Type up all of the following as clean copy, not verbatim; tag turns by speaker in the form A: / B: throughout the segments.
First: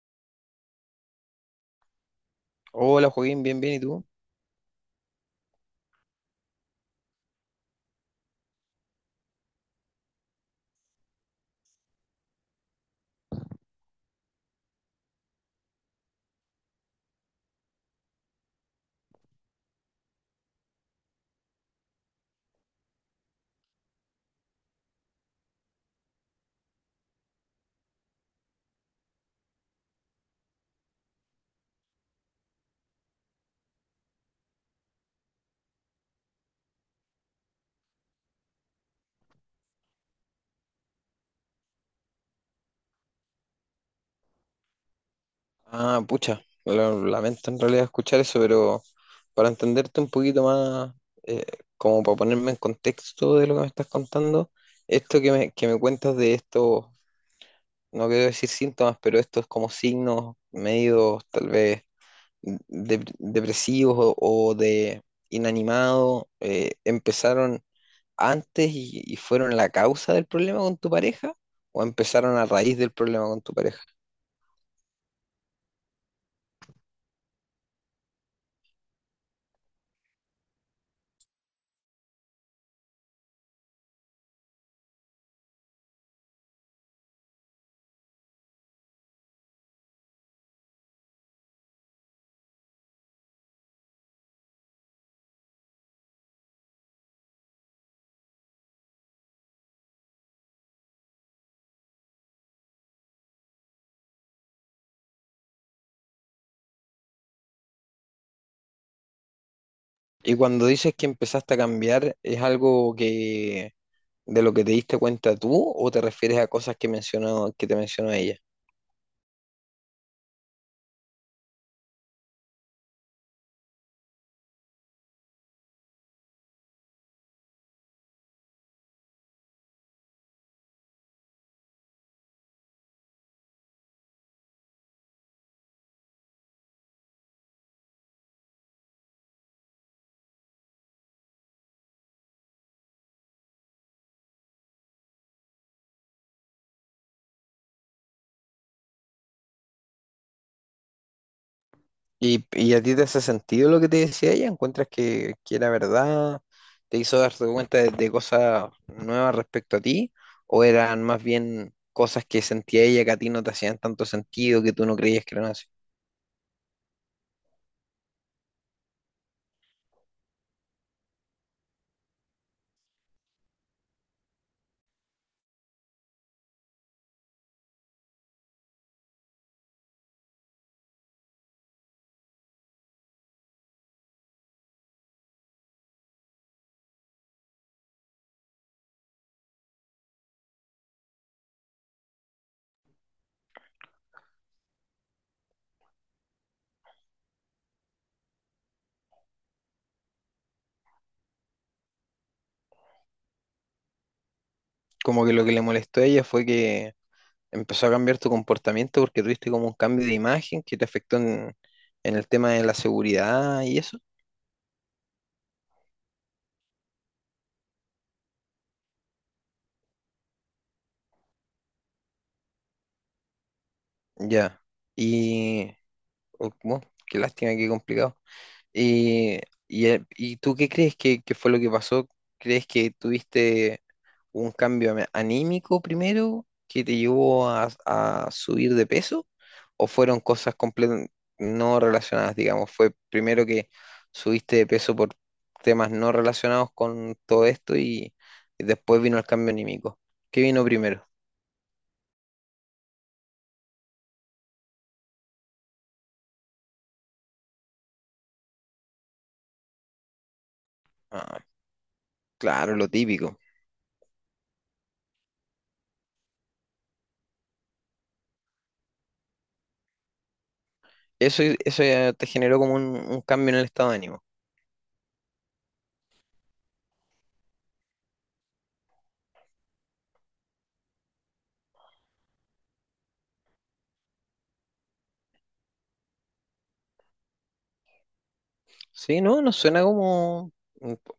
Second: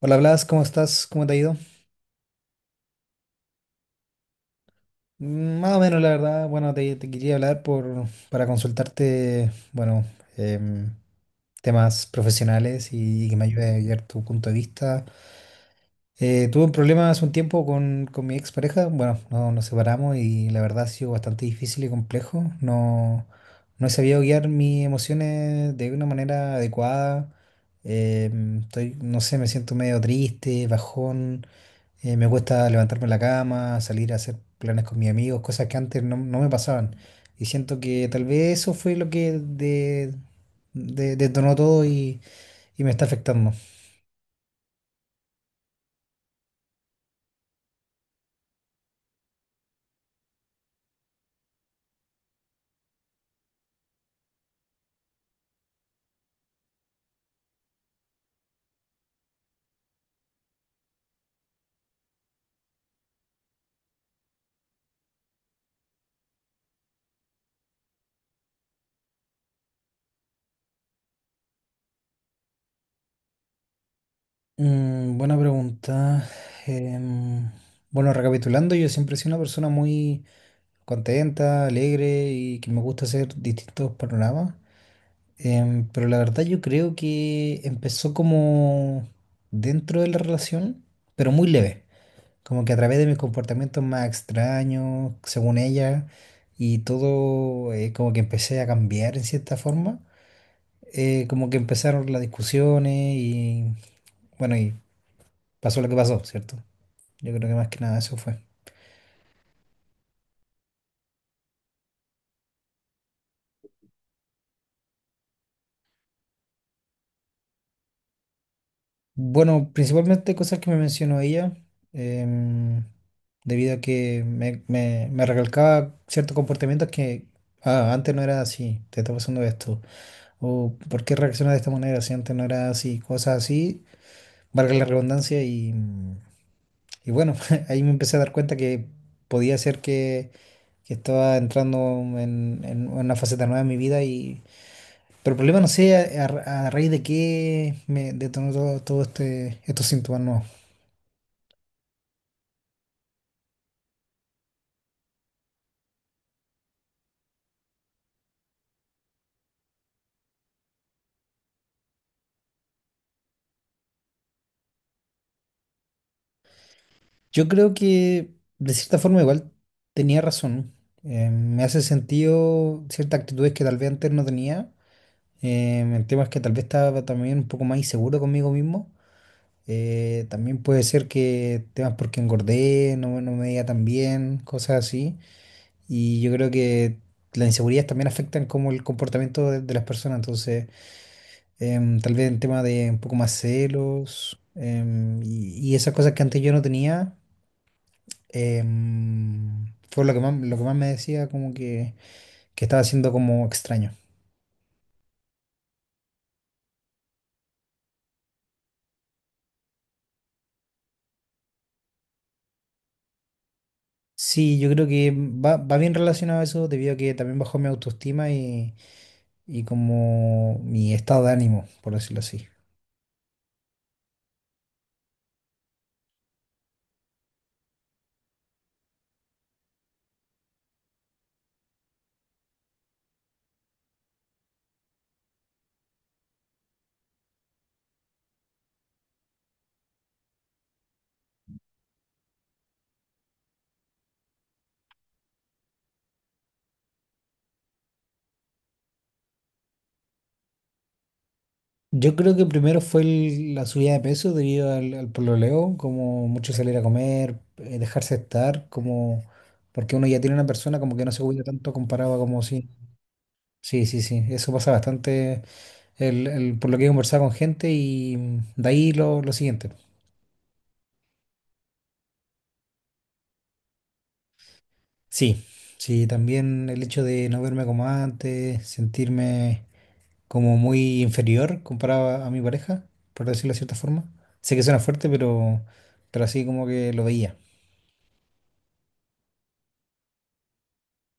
A: Hola Blas, ¿cómo estás? ¿Cómo te ha ido?
B: Hola Joaquín, bien, bien, ¿y tú?
A: Más o menos, la verdad. Bueno, te quería hablar para consultarte, em, temas profesionales y, que me ayude a guiar tu punto de vista. Tuve un problema hace un tiempo con mi expareja. Bueno, no, nos separamos y la verdad ha sido bastante difícil y complejo. No, no he sabido guiar mis emociones de una manera adecuada. Estoy, no sé, me siento medio triste, bajón. Me gusta levantarme en la cama, salir a hacer planes con mis amigos, cosas que antes no, no me pasaban. Y siento que tal vez eso fue lo que detonó todo y me está afectando.
B: Ah, pucha, lamento en realidad escuchar eso, pero para entenderte un poquito más, eh, como para ponerme en contexto de lo que me estás contando, esto que me cuentas de estos, no quiero decir síntomas, pero estos como signos medios tal vez depresivos o de inanimado, ¿empezaron antes y fueron la causa del problema con tu pareja? ¿O empezaron a raíz del problema con tu pareja?
A: Buena pregunta. Em, bueno, recapitulando, yo siempre he sido una persona muy contenta, alegre y que me gusta hacer distintos panoramas. Pero la verdad yo creo que empezó como dentro de la relación, pero muy leve. Como que a través de mis comportamientos más extraños, según ella, y todo, como que empecé a cambiar en cierta forma. Como que empezaron las discusiones y pasó lo que pasó, ¿cierto? Yo creo que más que nada eso fue.
B: Y cuando dices que empezaste a cambiar, ¿es algo que de lo que te diste cuenta tú o te refieres a cosas que te mencionó ella?
A: Bueno, principalmente cosas que me mencionó ella, em, debido a que me recalcaba ciertos comportamientos que antes no era así, te está pasando esto, o por qué reaccionas de esta manera si antes no era así, cosas así valga la redundancia, y bueno, ahí me empecé a dar cuenta que podía ser que, que estaba entrando en una faceta nueva de mi vida, pero el problema no sé a raíz de qué me detonó todo, estos síntomas nuevos.
B: Y a ti te hace sentido lo que te decía ella? ¿Encuentras que era verdad? ¿Te hizo darte cuenta de cosas nuevas respecto a ti? ¿O eran más bien cosas que sentía ella que a ti no te hacían tanto sentido, que tú no creías que eran así?
A: Yo creo que de cierta forma igual tenía razón. Me hace sentido ciertas actitudes que tal vez antes no tenía. El tema es que tal vez estaba también un poco más inseguro conmigo mismo. También puede ser que temas porque engordé, no me veía tan bien, cosas así. Y yo creo que las inseguridades también afectan como el comportamiento de las personas. Entonces, tal vez en tema de un poco más celos y esas cosas que antes yo no tenía, fue lo que más me decía como que estaba siendo como extraño.
B: Como que lo que le molestó a ella fue que empezó a cambiar tu comportamiento porque tuviste como un cambio de imagen que te afectó en el tema de la seguridad y eso.
A: Sí, yo creo que va bien relacionado a eso debido a que también bajó mi autoestima y como mi estado de ánimo, por decirlo así.
B: Ya. Y, oh, bueno, qué lástima, qué complicado. ¿Y, ¿Y tú qué crees que fue lo que pasó? ¿Crees que tuviste un cambio anímico primero que te llevó a subir de peso? ¿O fueron cosas completamente no relacionadas, digamos? ¿Fue primero que subiste de peso por temas no relacionados con todo esto y después vino el cambio anímico? ¿Qué vino primero?
A: Yo creo que primero fue la subida de peso debido al pololeo, como mucho salir a comer, dejarse estar, como porque uno ya tiene una persona como que no se
B: Ah,
A: cuida tanto comparado a como si
B: claro, lo típico.
A: Sí, eso pasa bastante por lo que he conversado con gente y de ahí lo siguiente.
B: Eso ya te generó como un cambio en el estado de ánimo.
A: Sí, sí, también el hecho de no verme como antes, sentirme como muy inferior comparado a mi pareja, por decirlo de cierta forma. Sé que suena fuerte, pero así como que lo veía.
B: Sí, no, no suena como,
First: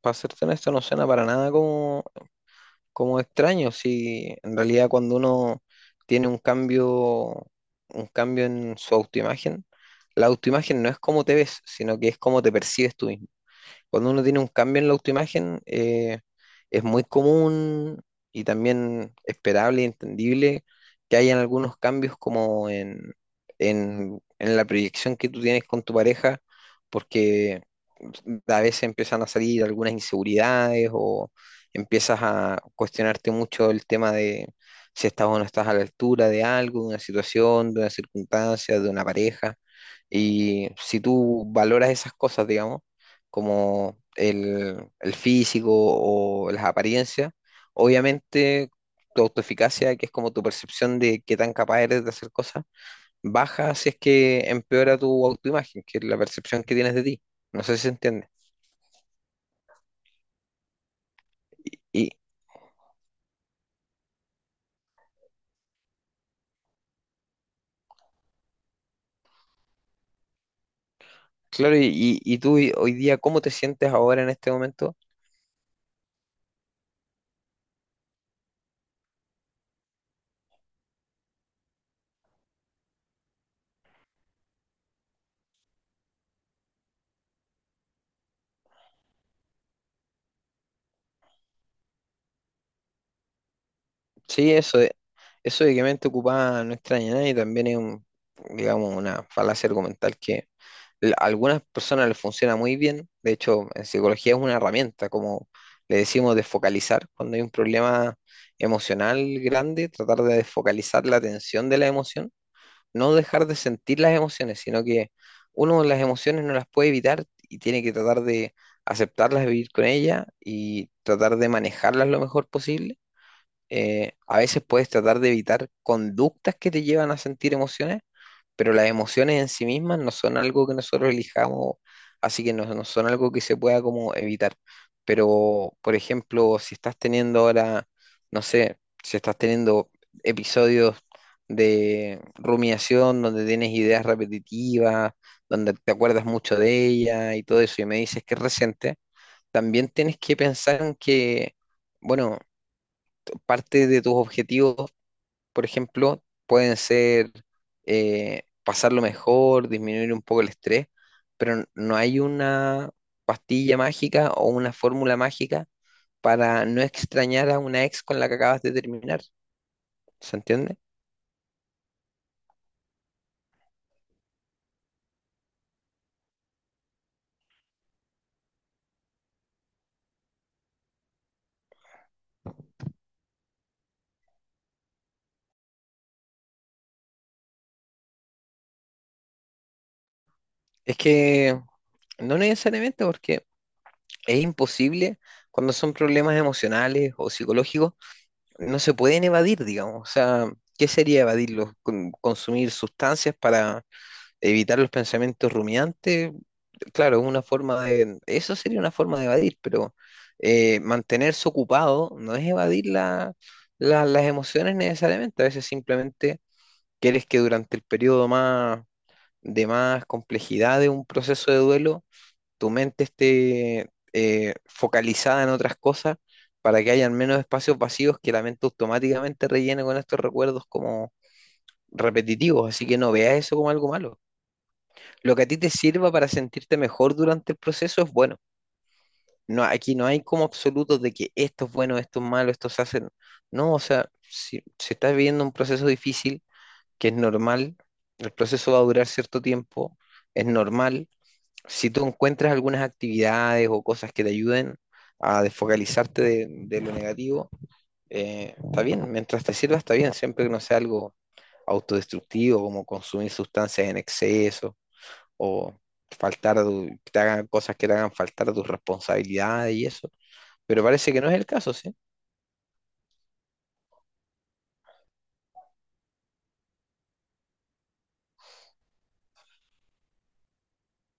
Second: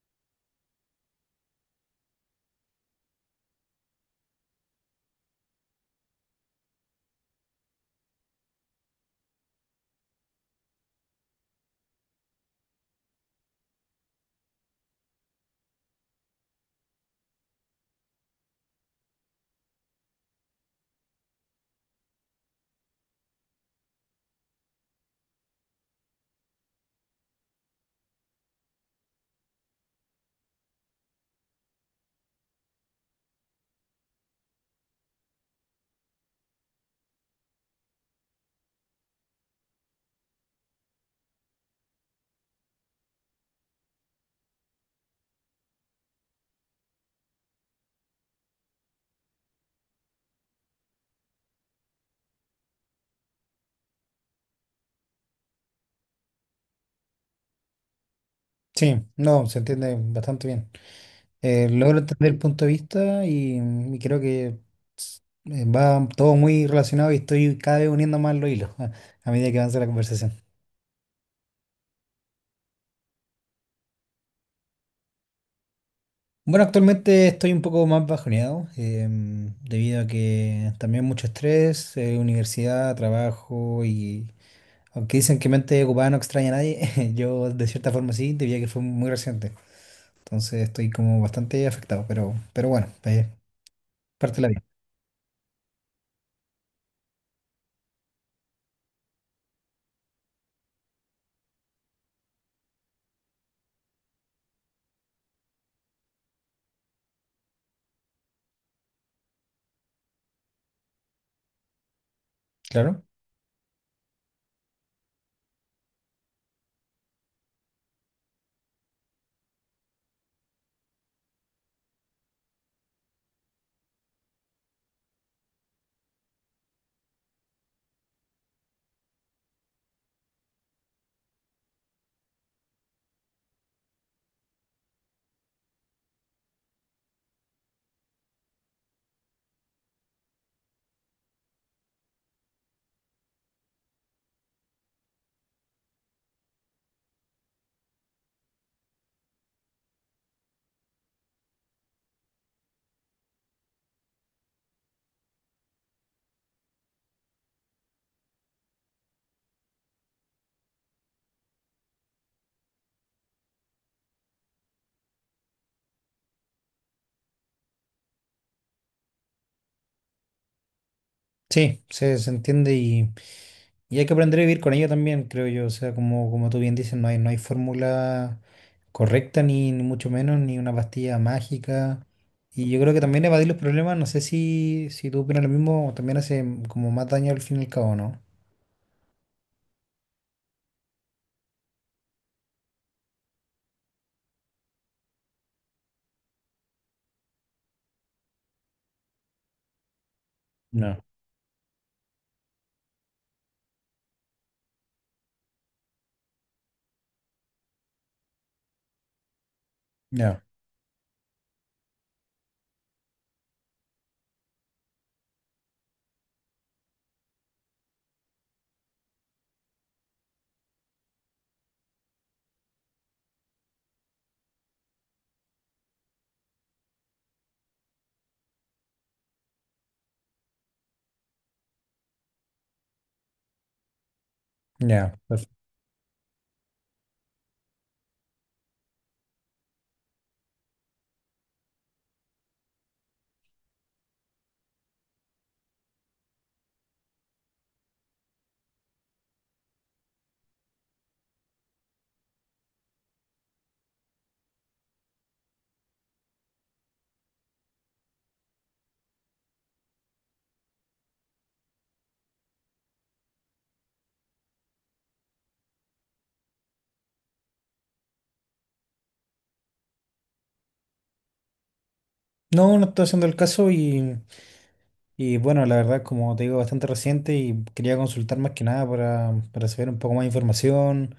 B: para serte honesto, no suena para nada como, como extraño. Si en realidad cuando uno tiene un cambio en su autoimagen, la autoimagen no es cómo te ves, sino que es cómo te percibes tú mismo. Cuando uno tiene un cambio en la autoimagen, es muy común y también esperable y entendible que hayan algunos cambios como en la proyección que tú tienes con tu pareja, porque a veces empiezan a salir algunas inseguridades o empiezas a cuestionarte mucho el tema de si estás o no estás a la altura de algo, de una situación, de una circunstancia, de una pareja. Y si tú valoras esas cosas, digamos, como el físico o las apariencias. Obviamente, tu autoeficacia, que es como tu percepción de qué tan capaz eres de hacer cosas, baja si es que empeora tu autoimagen, que es la percepción que tienes de ti. No sé si se entiende.
A: Sí, no, se entiende bastante bien. Logro
B: Y
A: entender el punto de vista y creo que va todo muy relacionado y estoy cada vez uniendo más los hilos a medida que avanza la conversación.
B: claro, hoy día, ¿cómo te sientes ahora en este momento?
A: Bueno, actualmente estoy un poco más bajoneado debido a que también mucho estrés, universidad, trabajo. Aunque dicen que mente ocupada no extraña a nadie, yo de cierta forma sí, diría que fue muy reciente. Entonces estoy como bastante afectado, pero bueno, parte de la
B: Sí,
A: vida,
B: eso eso de que mente ocupada no extraña a nadie también es un, digamos, una falacia argumental que a algunas personas les funciona muy bien. De hecho, en psicología es una herramienta, como le decimos, de focalizar. Cuando hay un problema emocional grande, tratar de desfocalizar la atención de la emoción,
A: claro.
B: no dejar de sentir las emociones, sino que uno las emociones no las puede evitar y tiene que tratar de aceptarlas, vivir con ellas y tratar de manejarlas lo mejor posible. A veces puedes tratar de evitar conductas que te llevan a sentir emociones, pero las emociones en sí mismas no son algo que nosotros elijamos, así que no, no son algo que se pueda como evitar. Pero, por ejemplo, si estás teniendo ahora, no sé, si estás teniendo episodios de rumiación donde tienes ideas repetitivas, donde te acuerdas mucho de ella y todo eso, y me dices que es reciente, también tienes que pensar en que, bueno, parte de tus objetivos, por ejemplo, pueden ser pasarlo mejor, disminuir un poco el estrés, pero no hay una pastilla mágica o una fórmula mágica para no extrañar a una ex con la que acabas de terminar. ¿Se entiende?
A: Sí, se entiende y hay que aprender a vivir con ello también, creo yo. O sea, como tú bien dices, no hay fórmula correcta, ni mucho menos, ni una pastilla mágica. Y yo creo que también evadir los problemas, no sé si, si tú opinas lo mismo, también hace como más daño al fin y al cabo, ¿no?
B: Es que no necesariamente porque es imposible cuando son problemas emocionales o psicológicos, no se pueden evadir, digamos. O sea, ¿qué
A: No.
B: sería evadirlos? Consumir sustancias para evitar los pensamientos rumiantes, claro, es una forma de, eso sería una forma de evadir, pero
A: Ya,
B: mantenerse ocupado no es evadir las emociones necesariamente, a veces simplemente quieres que durante el periodo más, de más complejidad de un proceso de duelo, tu mente esté focalizada en otras cosas para que hayan menos espacios vacíos que la mente automáticamente rellene con estos recuerdos como repetitivos, así que no veas eso como algo malo.
A: ya.
B: Lo que a ti te sirva para sentirte mejor durante el proceso es bueno. No, aquí no hay como absolutos de que esto es bueno, esto es malo, esto se hace. No, No, o sea, si, si estás viviendo un proceso difícil, que es normal, el proceso va a durar cierto tiempo, es normal. Si tú encuentras algunas actividades o cosas que te ayuden a desfocalizarte de lo negativo, está bien, mientras te sirva está bien, siempre que no sea algo autodestructivo, como consumir sustancias en exceso o faltar, te hagan cosas que te hagan faltar tus responsabilidades y eso. Pero parece que no es el caso, ¿sí?
A: No, no estoy haciendo el caso. Y bueno, la verdad, como te digo, bastante reciente y quería consultar más que nada para saber un poco más de información.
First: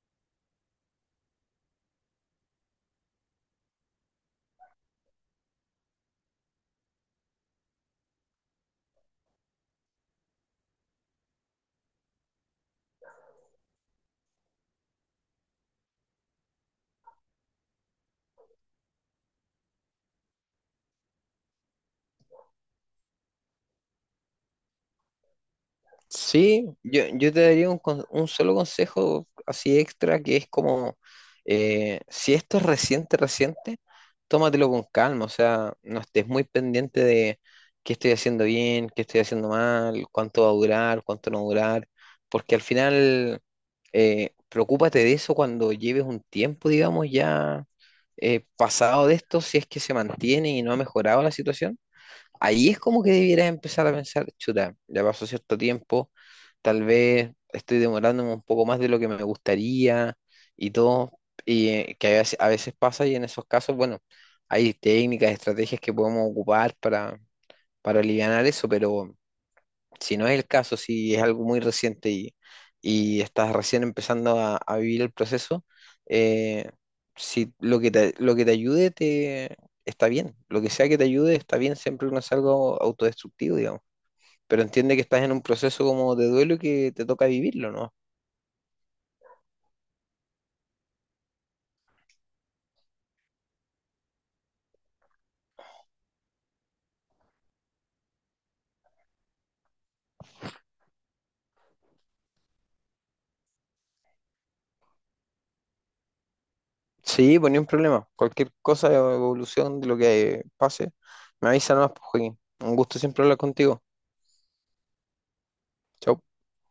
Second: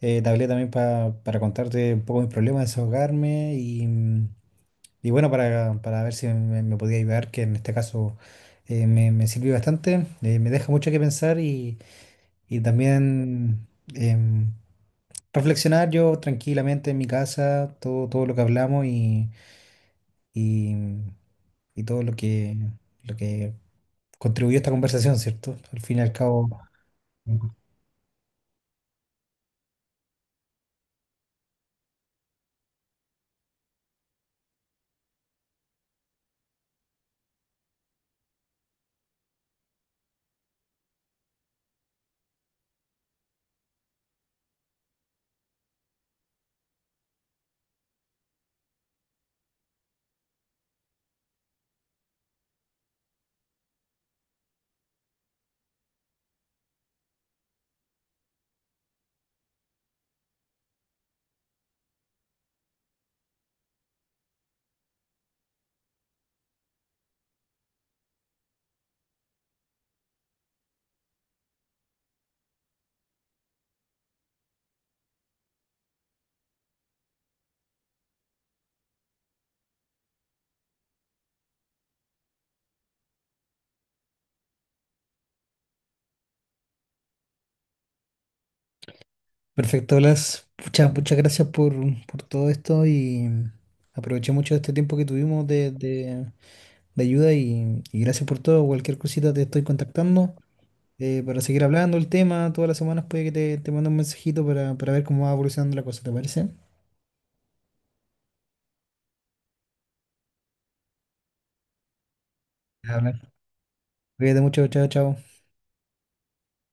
A: Te hablé también para contarte un poco mis problemas, desahogarme. Y bueno, para ver si me podía ayudar, que en este caso me sirvió bastante, me deja mucho que pensar y también em, reflexionar yo tranquilamente en mi casa, todo lo que hablamos y, y todo lo que contribuyó a esta conversación, ¿cierto? Al fin y al cabo.
B: Sí, yo te daría un, un solo consejo así extra que es como, si esto es reciente, reciente, tómatelo con calma, o sea, no estés muy pendiente de qué estoy haciendo bien, qué estoy haciendo mal, cuánto va a durar, cuánto no va a durar, porque al final, preocúpate de eso cuando lleves un tiempo, digamos, ya pasado de esto, si es que se mantiene y no ha mejorado la situación. Ahí es como que debieras empezar a pensar, chuta, ya pasó cierto tiempo, tal vez estoy demorándome un poco más de lo que me gustaría y todo, y que a veces pasa y en esos casos, bueno, hay técnicas, estrategias que podemos ocupar para alivianar eso, pero si no es el caso, si es algo muy reciente y estás recién empezando a vivir el proceso, eh, si lo que te ayude te, está bien, lo que sea que te ayude está bien, siempre que no es algo autodestructivo, digamos. Pero entiende que estás en un proceso como de duelo y que te toca vivirlo, ¿no?
A: Perfecto, Blas. Muchas gracias por todo esto y aproveché mucho este tiempo que tuvimos de ayuda y gracias por todo. Cualquier cosita te estoy contactando para seguir hablando el tema. Todas las semanas puede que te mande un mensajito para ver cómo va evolucionando la cosa, ¿te parece?
B: Sí, pues ni un problema. Cualquier cosa, evolución de lo que pase, me avisa nomás, pues, Joaquín. Un
A: Ya,
B: gusto
A: Blas.
B: siempre hablar contigo.
A: Cuídate mucho, chao, chao.
B: Chau.